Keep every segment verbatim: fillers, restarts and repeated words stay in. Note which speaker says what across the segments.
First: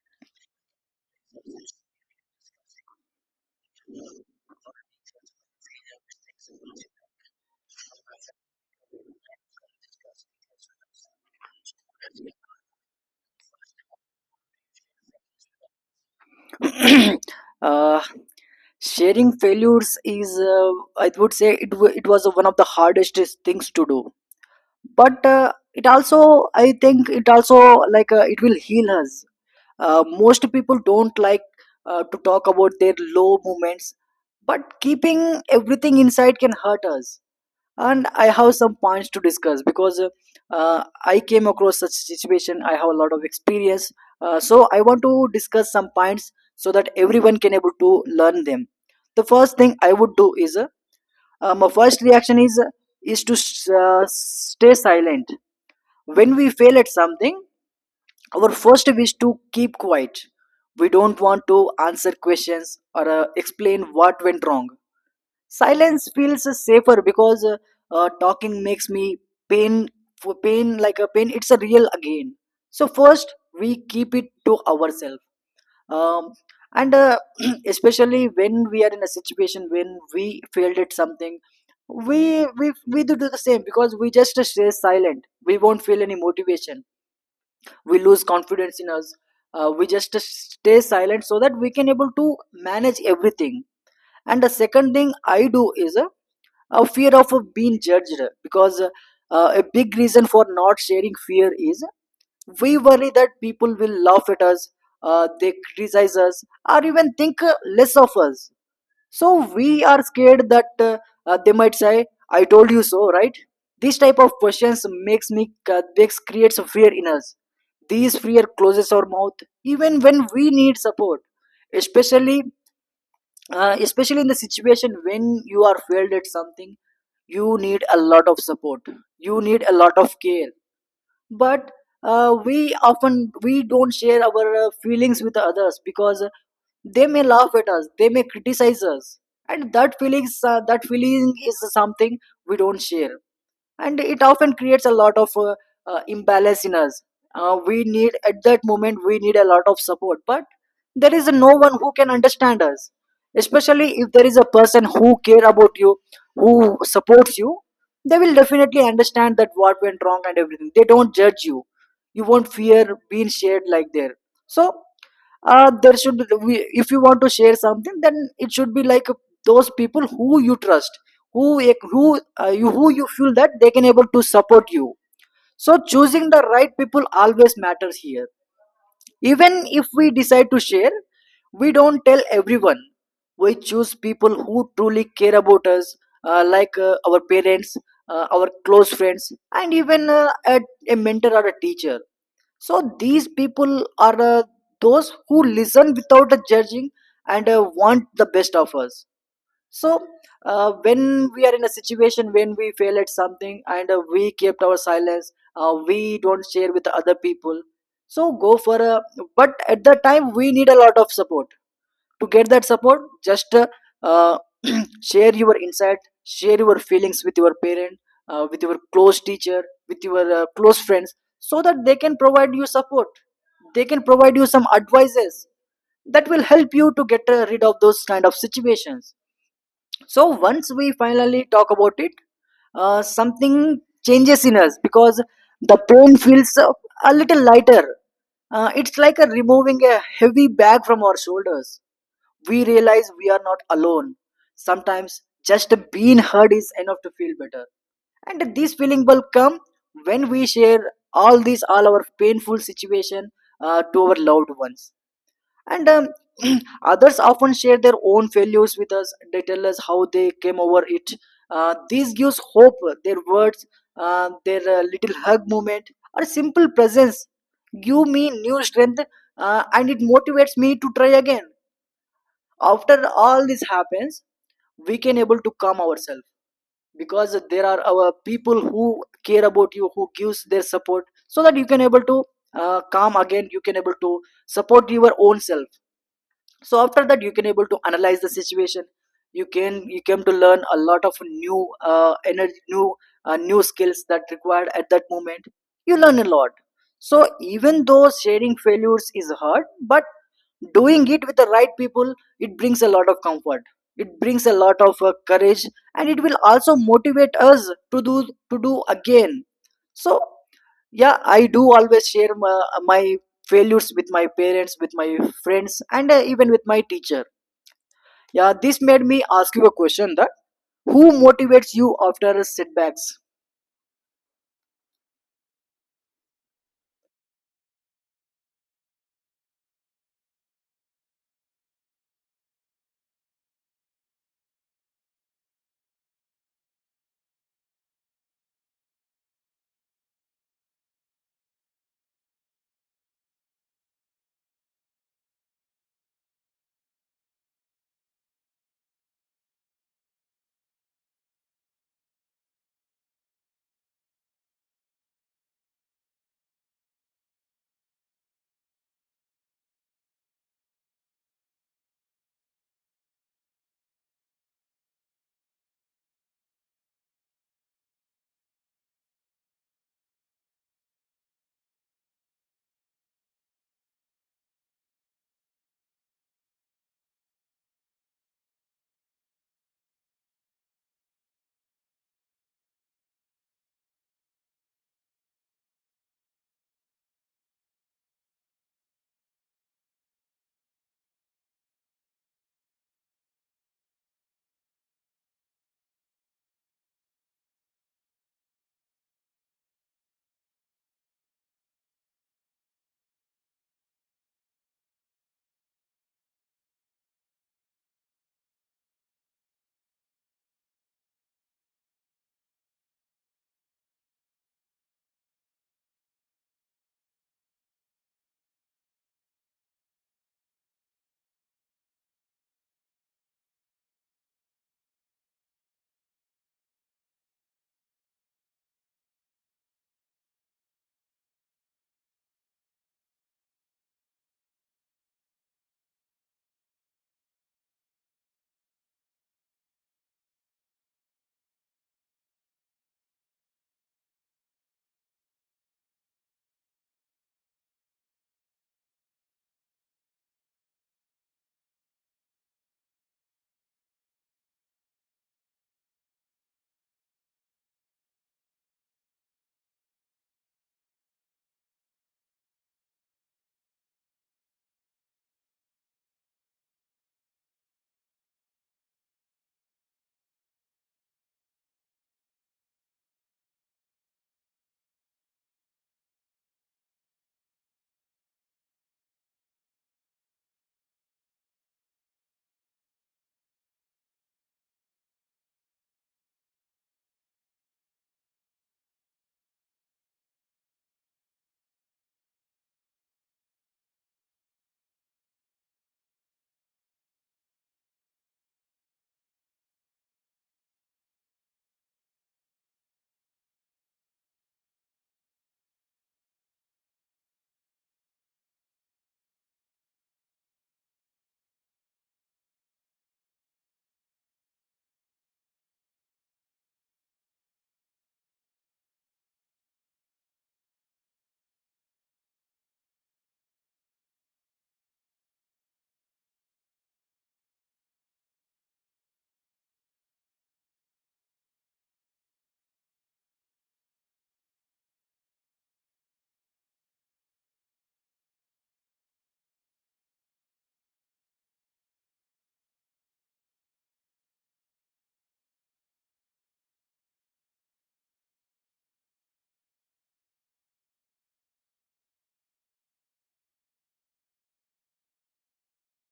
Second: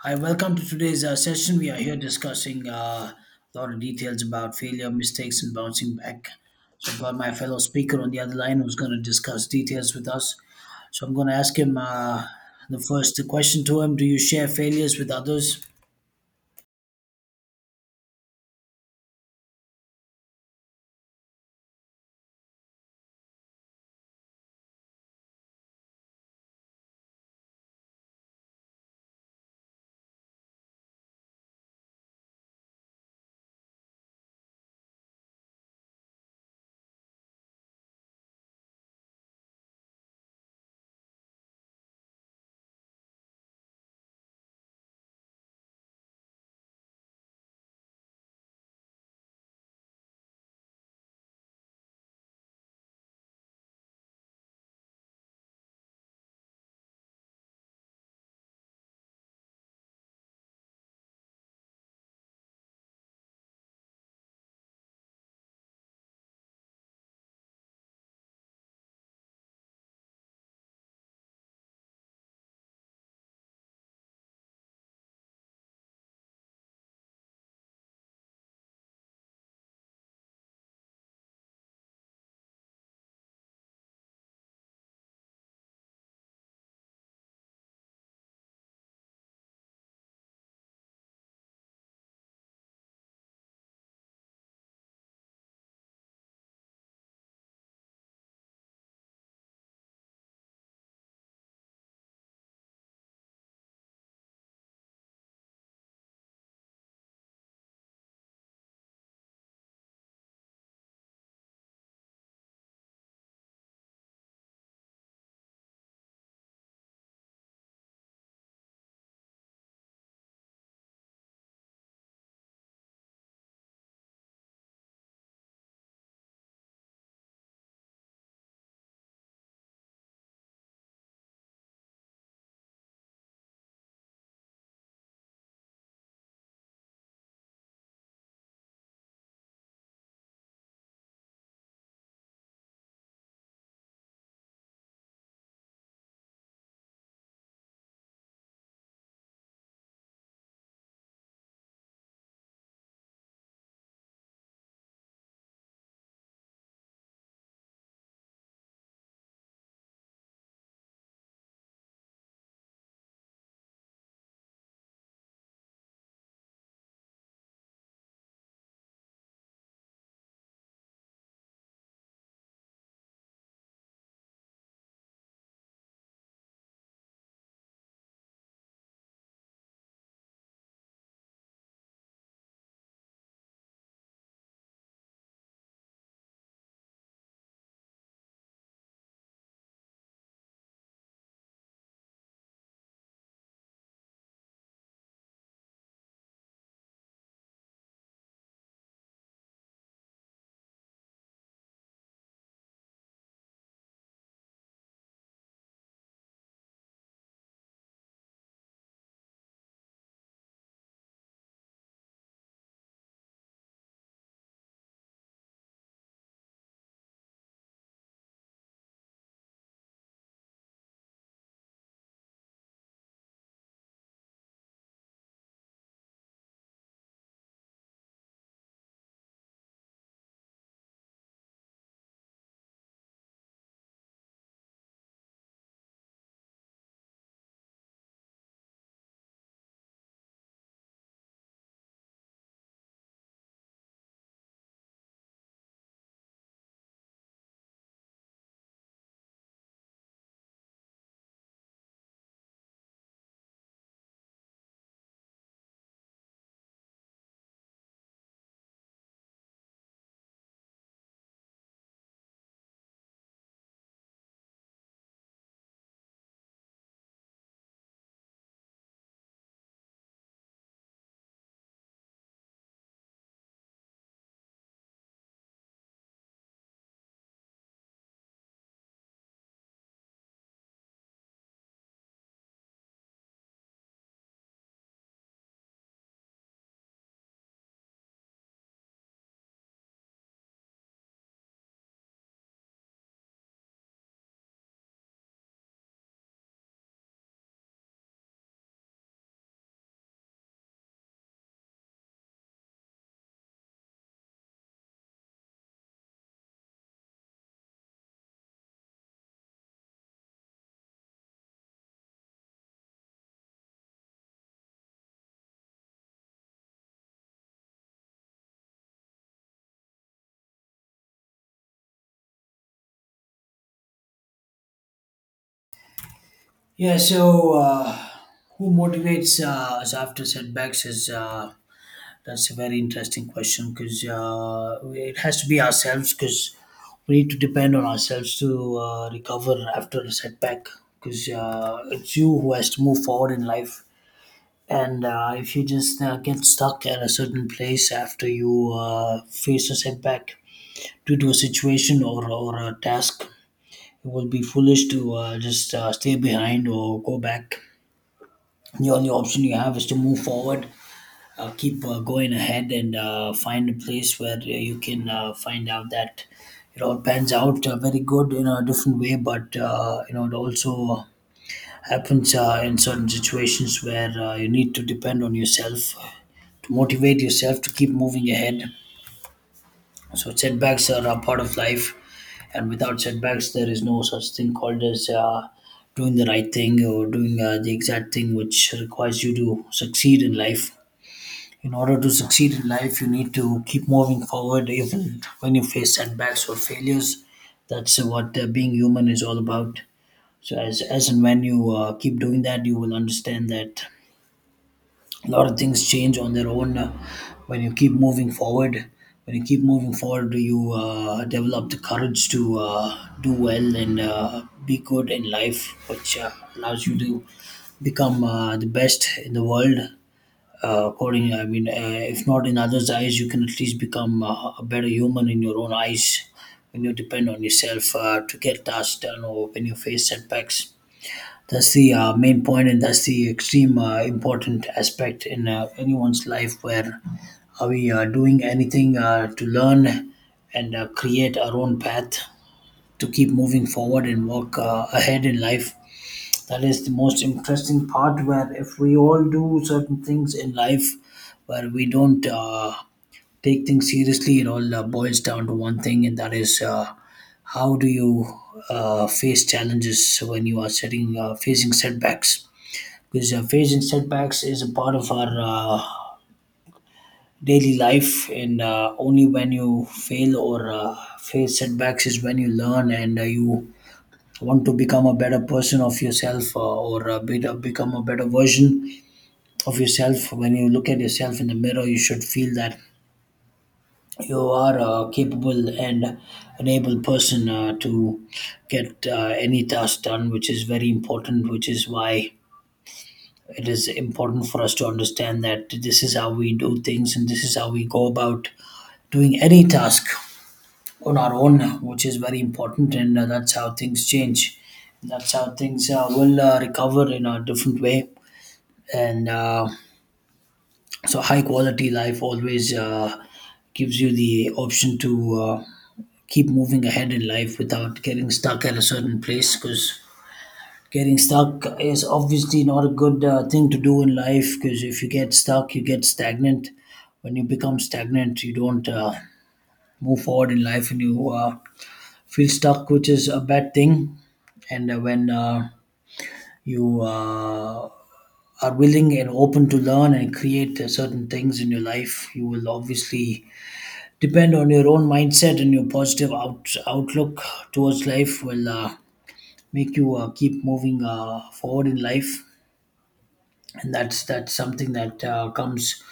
Speaker 1: Hi, welcome to today's uh, session. We are here discussing uh, a lot of details about failure, mistakes, and bouncing back. So, I've got my fellow speaker on the other line who's going to discuss details with us. So, I'm going to ask him uh, the first question to him. Do you share failures with others?
Speaker 2: uh, Sharing failures is uh, i would say it, wa- it was one of the hardest things to do, but uh, it also, i think it also, like uh, it will heal us. Uh, most people don't like uh, to talk about their low moments, but keeping everything inside can hurt us. And i have some points to discuss because uh, i came across such situation, i have a lot of experience. Uh, so i want to discuss some points so that everyone can able to learn them. The first thing i would do is uh, uh, my first reaction is uh, is to s- uh, stay silent. When we fail at something, our first wish to keep quiet. We don't want to answer questions or uh, explain what went wrong. Silence feels safer because uh, uh, talking makes me pain. For pain, like a pain, it's a real again. So first we keep it to ourselves. Um, and uh, especially when we are in a situation when we failed at something, we we we do, do the same because we just stay silent, we won't feel any motivation, we lose confidence in us. Uh, we just stay silent so that we can able to manage everything. And the second thing i do is uh, a fear of uh, being judged, because uh, uh, a big reason for not sharing fear is we worry that people will laugh at us, uh, they criticize us, or even think uh, less of us. So we are scared that uh, uh, they might say, "I told you so," right? This type of questions makes me uh, makes creates a fear in us. These fear closes our mouth even when we need support. Especially uh, especially in the situation when you are failed at something, you need a lot of support, you need a lot of care. But uh, we often we don't share our uh, feelings with others because they may laugh at us, they may criticize us. And that feelings uh, that feeling is something we don't share, and it often creates a lot of uh, uh, imbalance in us. Uh, we need at that moment we need a lot of support, but there is no one who can understand us. Especially if there is a person who care about you, who supports you, they will definitely understand that what went wrong and everything, they don't judge you. You won't fear being shared like there. So uh, there should we, if you want to share something, then it should be like those people who you trust, who who uh, you who you feel that they can able to support you. So choosing the right people always matters here. Even if we decide to share, we don't tell everyone. We choose people who truly care about us. Uh, like uh, our parents, uh, our close friends, and even uh, a, a mentor or a teacher. So these people are uh, those who listen without uh, judging, and uh, want the best of us. So uh, when we are in a situation when we fail at something, and uh, we kept our silence, uh, we don't share with other people, so go for a. But at the time we need a lot of support. To get that support, just uh, uh, share your insight, share your feelings with your parent, uh, with your close teacher, with your uh, close friends, so that they can provide you support, they can provide you some advices that will help you to get uh, rid of those kind of situations. So once we finally talk about it, uh, something changes in us because the pain feels uh, a little lighter. Uh, it's like a removing a heavy bag from our shoulders. We realize we are not alone. Sometimes just being heard is enough to feel better. And this feeling will come when we share all these, all our painful situation uh, to our loved ones. And um, others often share their own failures with us, they tell us how they came over it. Uh, this gives hope. Their words, uh, their uh, little hug moment, or simple presence give me new strength, uh, and it motivates me to try again. After all this happens, we can able to calm ourselves, because there are our people who care about you, who gives their support so that you can able to uh, calm again, you can able to support your own self. So after that you can able to analyze the situation. You can you came to learn a lot of new uh, energy, new uh, new skills that required at that moment. You learn a lot. So even though sharing failures is hard, but doing it with the right people, it brings a lot of comfort, it brings a lot of uh, courage, and it will also motivate us to do, to do again. So yeah, i do always share my, my failures with my parents, with my friends, and uh, even with my teacher. Yeah, this made me ask you a question that who motivates you after setbacks.
Speaker 1: Yeah, so uh, who motivates uh, us after setbacks is uh, that's a very interesting question because uh, it has to be ourselves because we need to depend on ourselves to uh, recover after a setback because uh, it's you who has to move forward in life. And uh, if you just uh, get stuck at a certain place after you uh, face a setback due to a situation or, or a task, it will be foolish to uh, just uh, stay behind or go back. The only option you have is to move forward, uh, keep uh, going ahead and uh, find a place where you can uh, find out that it all pans out uh, very good in a different way, but uh, you know it also happens uh, in certain situations where uh, you need to depend on yourself to motivate yourself to keep moving ahead. So setbacks are a part of life, and without setbacks there is no such thing called as uh, doing the right thing or doing uh, the exact thing which requires you to succeed in life. In order to succeed in life, you need to keep moving forward even when you face setbacks or failures. That's what uh, being human is all about. So, as, as and when you uh, keep doing that, you will understand that a lot of things change on their own uh, when you keep moving forward. When you keep moving forward, you uh, develop the courage to uh, do well and uh, be good in life, which uh, allows you to become uh, the best in the world, uh, according, I mean, uh, if not in others eyes you can at least become uh, a better human in your own eyes when you depend on yourself uh, to get tasks done or when you face setbacks. That's the uh, main point, and that's the extreme uh, important aspect in uh, anyone's life, where are we uh, doing anything uh, to learn and uh, create our own path to keep moving forward and walk uh, ahead in life. That is the most interesting part, where if we all do certain things in life where we don't uh, take things seriously, it all uh, boils down to one thing, and that is, uh, how do you uh, face challenges when you are setting uh, facing setbacks? Because uh, facing setbacks is a part of our uh, daily life, and uh, only when you fail or uh, face setbacks is when you learn, and uh, you want to become a better person of yourself uh, or a better, become a better version of yourself. When you look at yourself in the mirror, you should feel that you are a capable and an able person uh, to get uh, any task done, which is very important, which is why it is important for us to understand that this is how we do things, and this is how we go about doing any task on our own, which is very important, and uh, that's how things change. That's how things uh, will uh, recover in a different way. And uh, so, high quality life always uh, gives you the option to uh, keep moving ahead in life without getting stuck at a certain place, because getting stuck is obviously not a good uh, thing to do in life, because if you get stuck, you get stagnant. When you become stagnant, you don't uh, move forward in life, and you uh, feel stuck, which is a bad thing. And uh, when uh, you uh, are willing and open to learn and create uh, certain things in your life, you will obviously depend on your own mindset, and your positive out- outlook towards life will uh, make you uh, keep moving uh, forward in life. And that's that's something that uh, comes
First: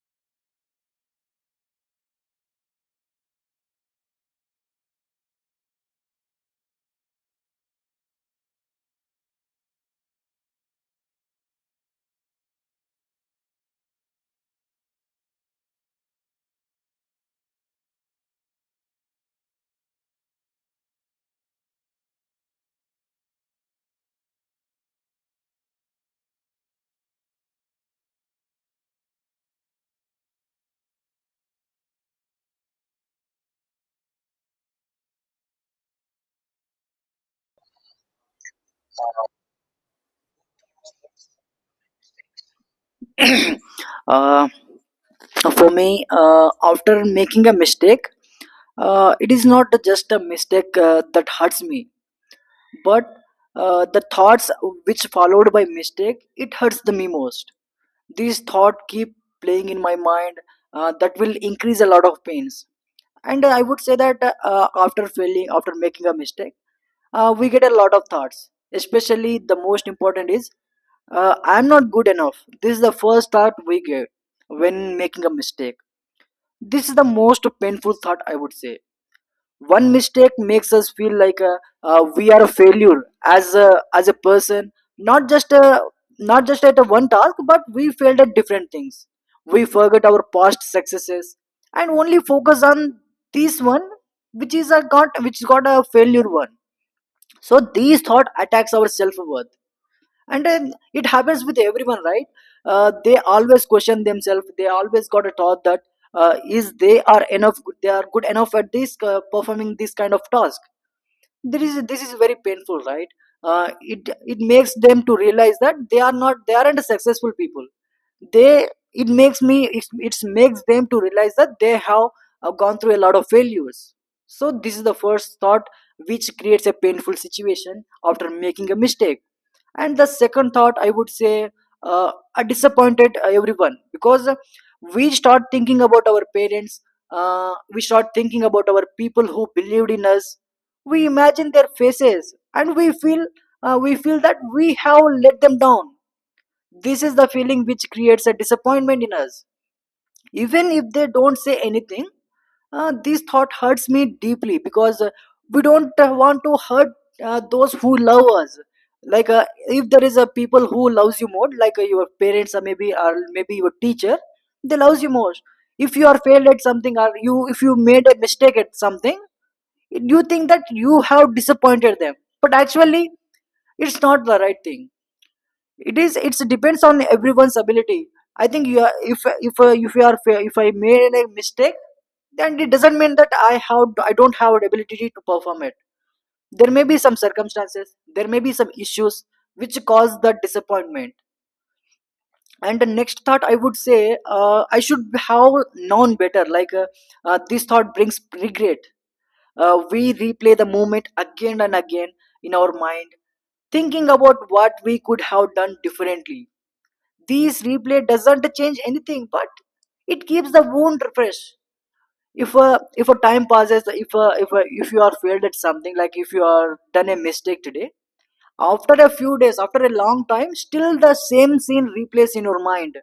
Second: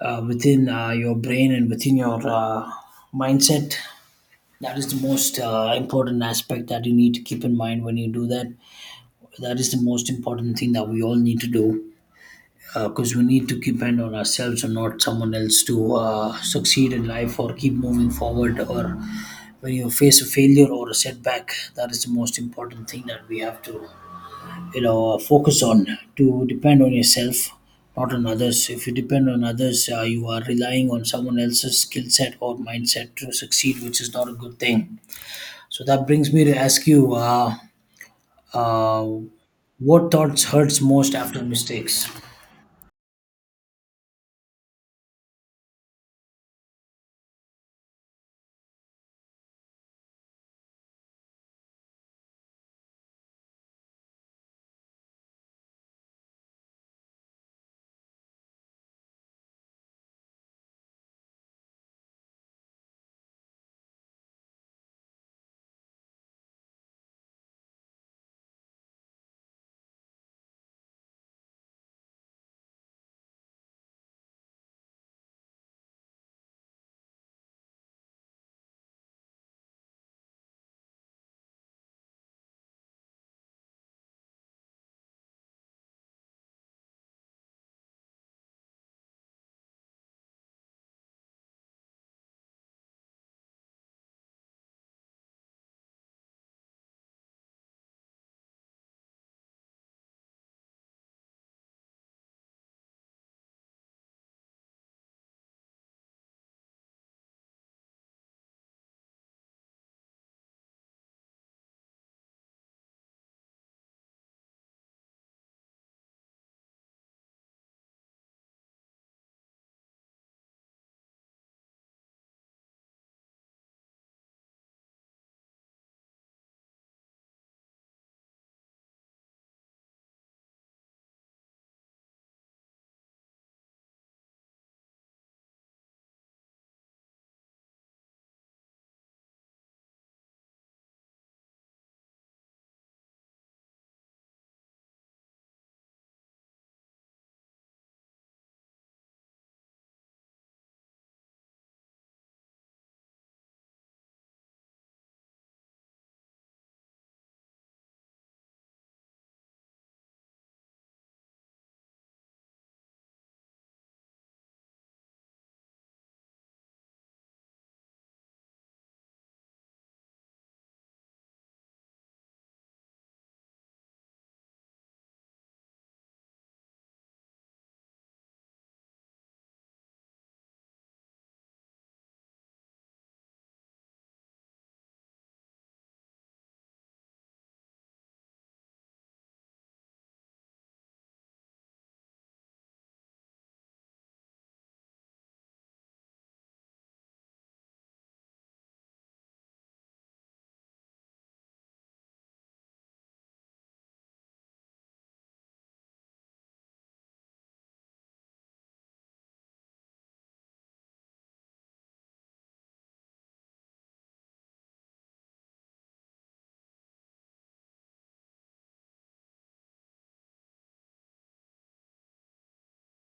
Speaker 1: uh, within uh, your brain and within your uh, mindset. That is the most uh, important aspect that you need to keep in mind when you do that, that is the most important thing that we all need to do, because we need to keep an on ourselves and not someone else to uh, succeed in life or keep moving forward, or when you face a failure or a setback. That is the most important thing that we have to, you know, uh, focus on, to depend on yourself, not on others. If you depend on others, uh, you are relying on someone else's skill set or mindset to succeed, which is not a good thing. So that brings me to ask you, uh, uh, what thoughts hurts most after mistakes?
Speaker 2: uh, for me, uh, after making a mistake, uh, it is not just a mistake uh, that hurts me, but uh, the thoughts which followed by mistake, it hurts the me most. These thought keep playing in my mind. Uh, that will increase a lot of pains. And i would say that uh, after failing, after making a mistake, uh, we get a lot of thoughts. Especially the most important is uh, i'm not good enough. This is the first thought we get when making a mistake. This is the most painful thought i would say. One mistake makes us feel like uh, uh, we are a failure as a as a person. Not just a, not just at a one task, but we failed at different things. We forget our past successes and only focus on this one, which is a got which got a failure one. So these thought attacks our self worth. And then it happens with everyone, right? Uh, they always question themselves, they always got a thought that uh, is they are enough good they are good enough at this uh, performing this kind of task. There is This is very painful, right? Uh, it it makes them to realize that they are not, they aren't successful people. They, it makes me it, it makes them to realize that they have uh, gone through a lot of failures. So this is the first thought which creates a painful situation after making a mistake. And the second thought i would say, uh, a disappointed uh, everyone, because we start thinking about our parents, uh, we start thinking about our people who believed in us. We imagine their faces, and we feel uh, we feel that we have let them down. This is the feeling which creates a disappointment in us, even if they don't say anything. Uh, this thought hurts me deeply, because uh, we don't uh, want to hurt uh, those who love us. Like uh, if there is a people who loves you more, like uh, your parents, or maybe, or maybe your teacher, they loves you more. If you are failed at something, or you if you made a mistake at something, you think that you have disappointed them. But actually it's not the right thing. It is it's depends on everyone's ability. I think you are, if if uh, if you are fa- if I made a mistake, then it doesn't mean that i have i don't have the ability to perform it. There may be some circumstances, there may be some issues which cause the disappointment. And the next thought i would say, uh, i should have known better. Like uh, uh, this thought brings regret. Uh, we replay the moment again and again in our mind, thinking about what we could have done differently. These replay doesn't change anything, but it keeps the wound fresh. If a if a time passes, if a, if a, if you are failed at something, like if you are done a mistake today, after a few days, after a long time, still the same scene replays in your mind.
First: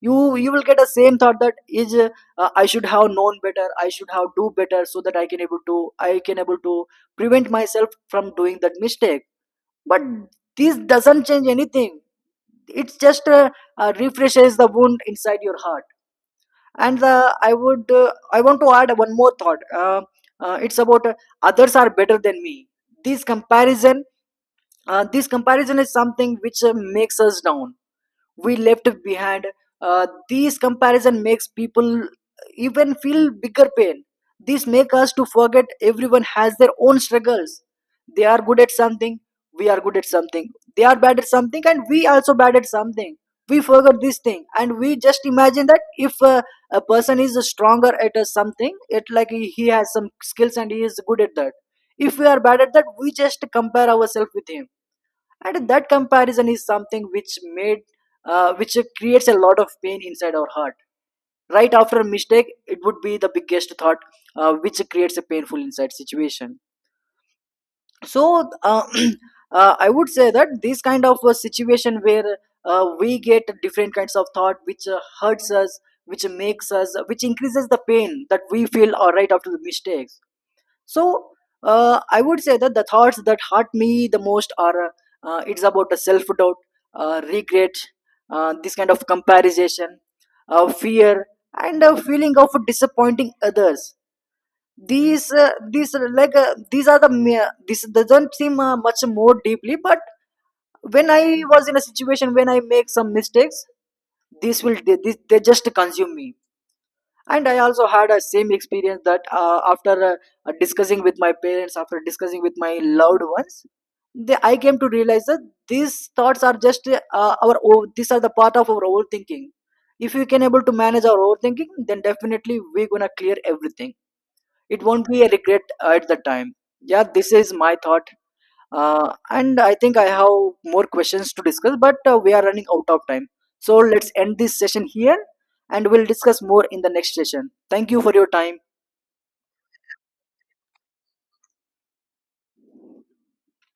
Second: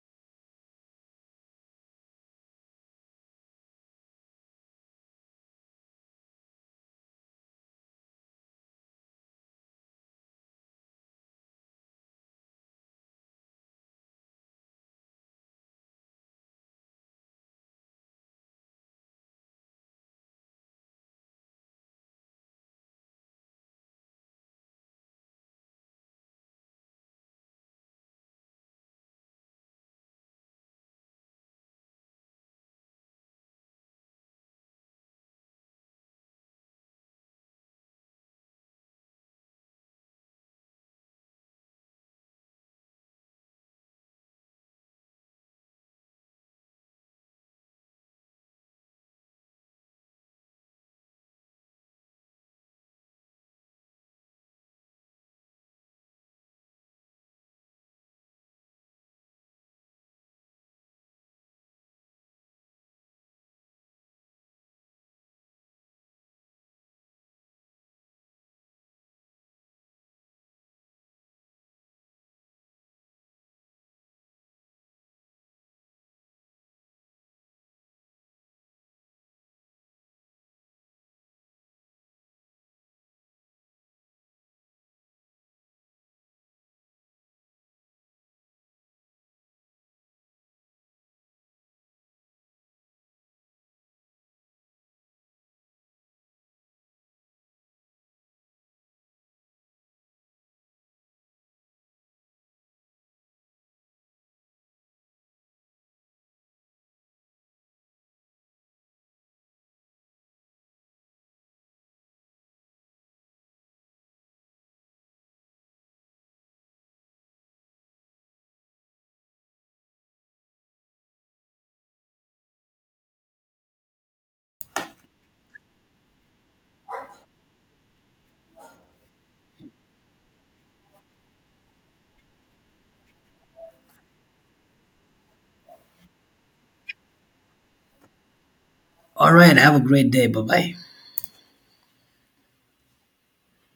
Speaker 2: You you will get the same thought that is uh, I should have known better. I should have do better so that I can able to I can able to prevent myself from doing that mistake. But this doesn't change anything, it's just uh, uh, refreshes the wound inside your heart. And the, I would uh, I want to add one more thought. Uh, uh, it's about uh, others are better than me. This comparison, uh, this comparison is something which uh, makes us down, we left behind. Uh, this comparison makes people even feel bigger pain. This makes us to forget everyone has their own struggles. They are good at something, we are good at something. They are bad at something, and we also bad at something. We forgot this thing, and we just imagine that if uh, a person is stronger at uh, something, it like he he has some skills and he is good at that. If we are bad at that, we just compare ourselves with him, and that comparison is something which made uh, which creates a lot of pain inside our heart. Right after a mistake, it would be the biggest thought uh, which creates a painful inside situation. So uh, uh, i would say that this kind of a situation where uh, we get different kinds of thought which uh, hurts us, which makes us which increases the pain that we feel uh, right after the mistake. So uh, i would say that the thoughts that hurt me the most are uh, it's about the self doubt, uh, regret, uh, this kind of comparison, uh, fear, and a feeling of disappointing others. These uh, these are like uh, these are the mere-, this doesn't seem uh, much more deeply, but when i was in a situation when i make some mistakes, this will they, this, they just consume me. And i also had a same experience that uh, after uh, uh, discussing with my parents, after discussing with my loved ones, they, i came to realize that these thoughts are just uh, our o- these are the part of our overthinking. If we can able to manage our overthinking, then definitely we're gonna clear everything, it won't be a regret at the time. Yeah, this is my thought. Uh, and i think i have more questions to discuss, but uh, we are running out of time. So let's end this session here, and we'll discuss more in the next session. Thank you for your time.
Speaker 1: All right, have a great day. Bye bye.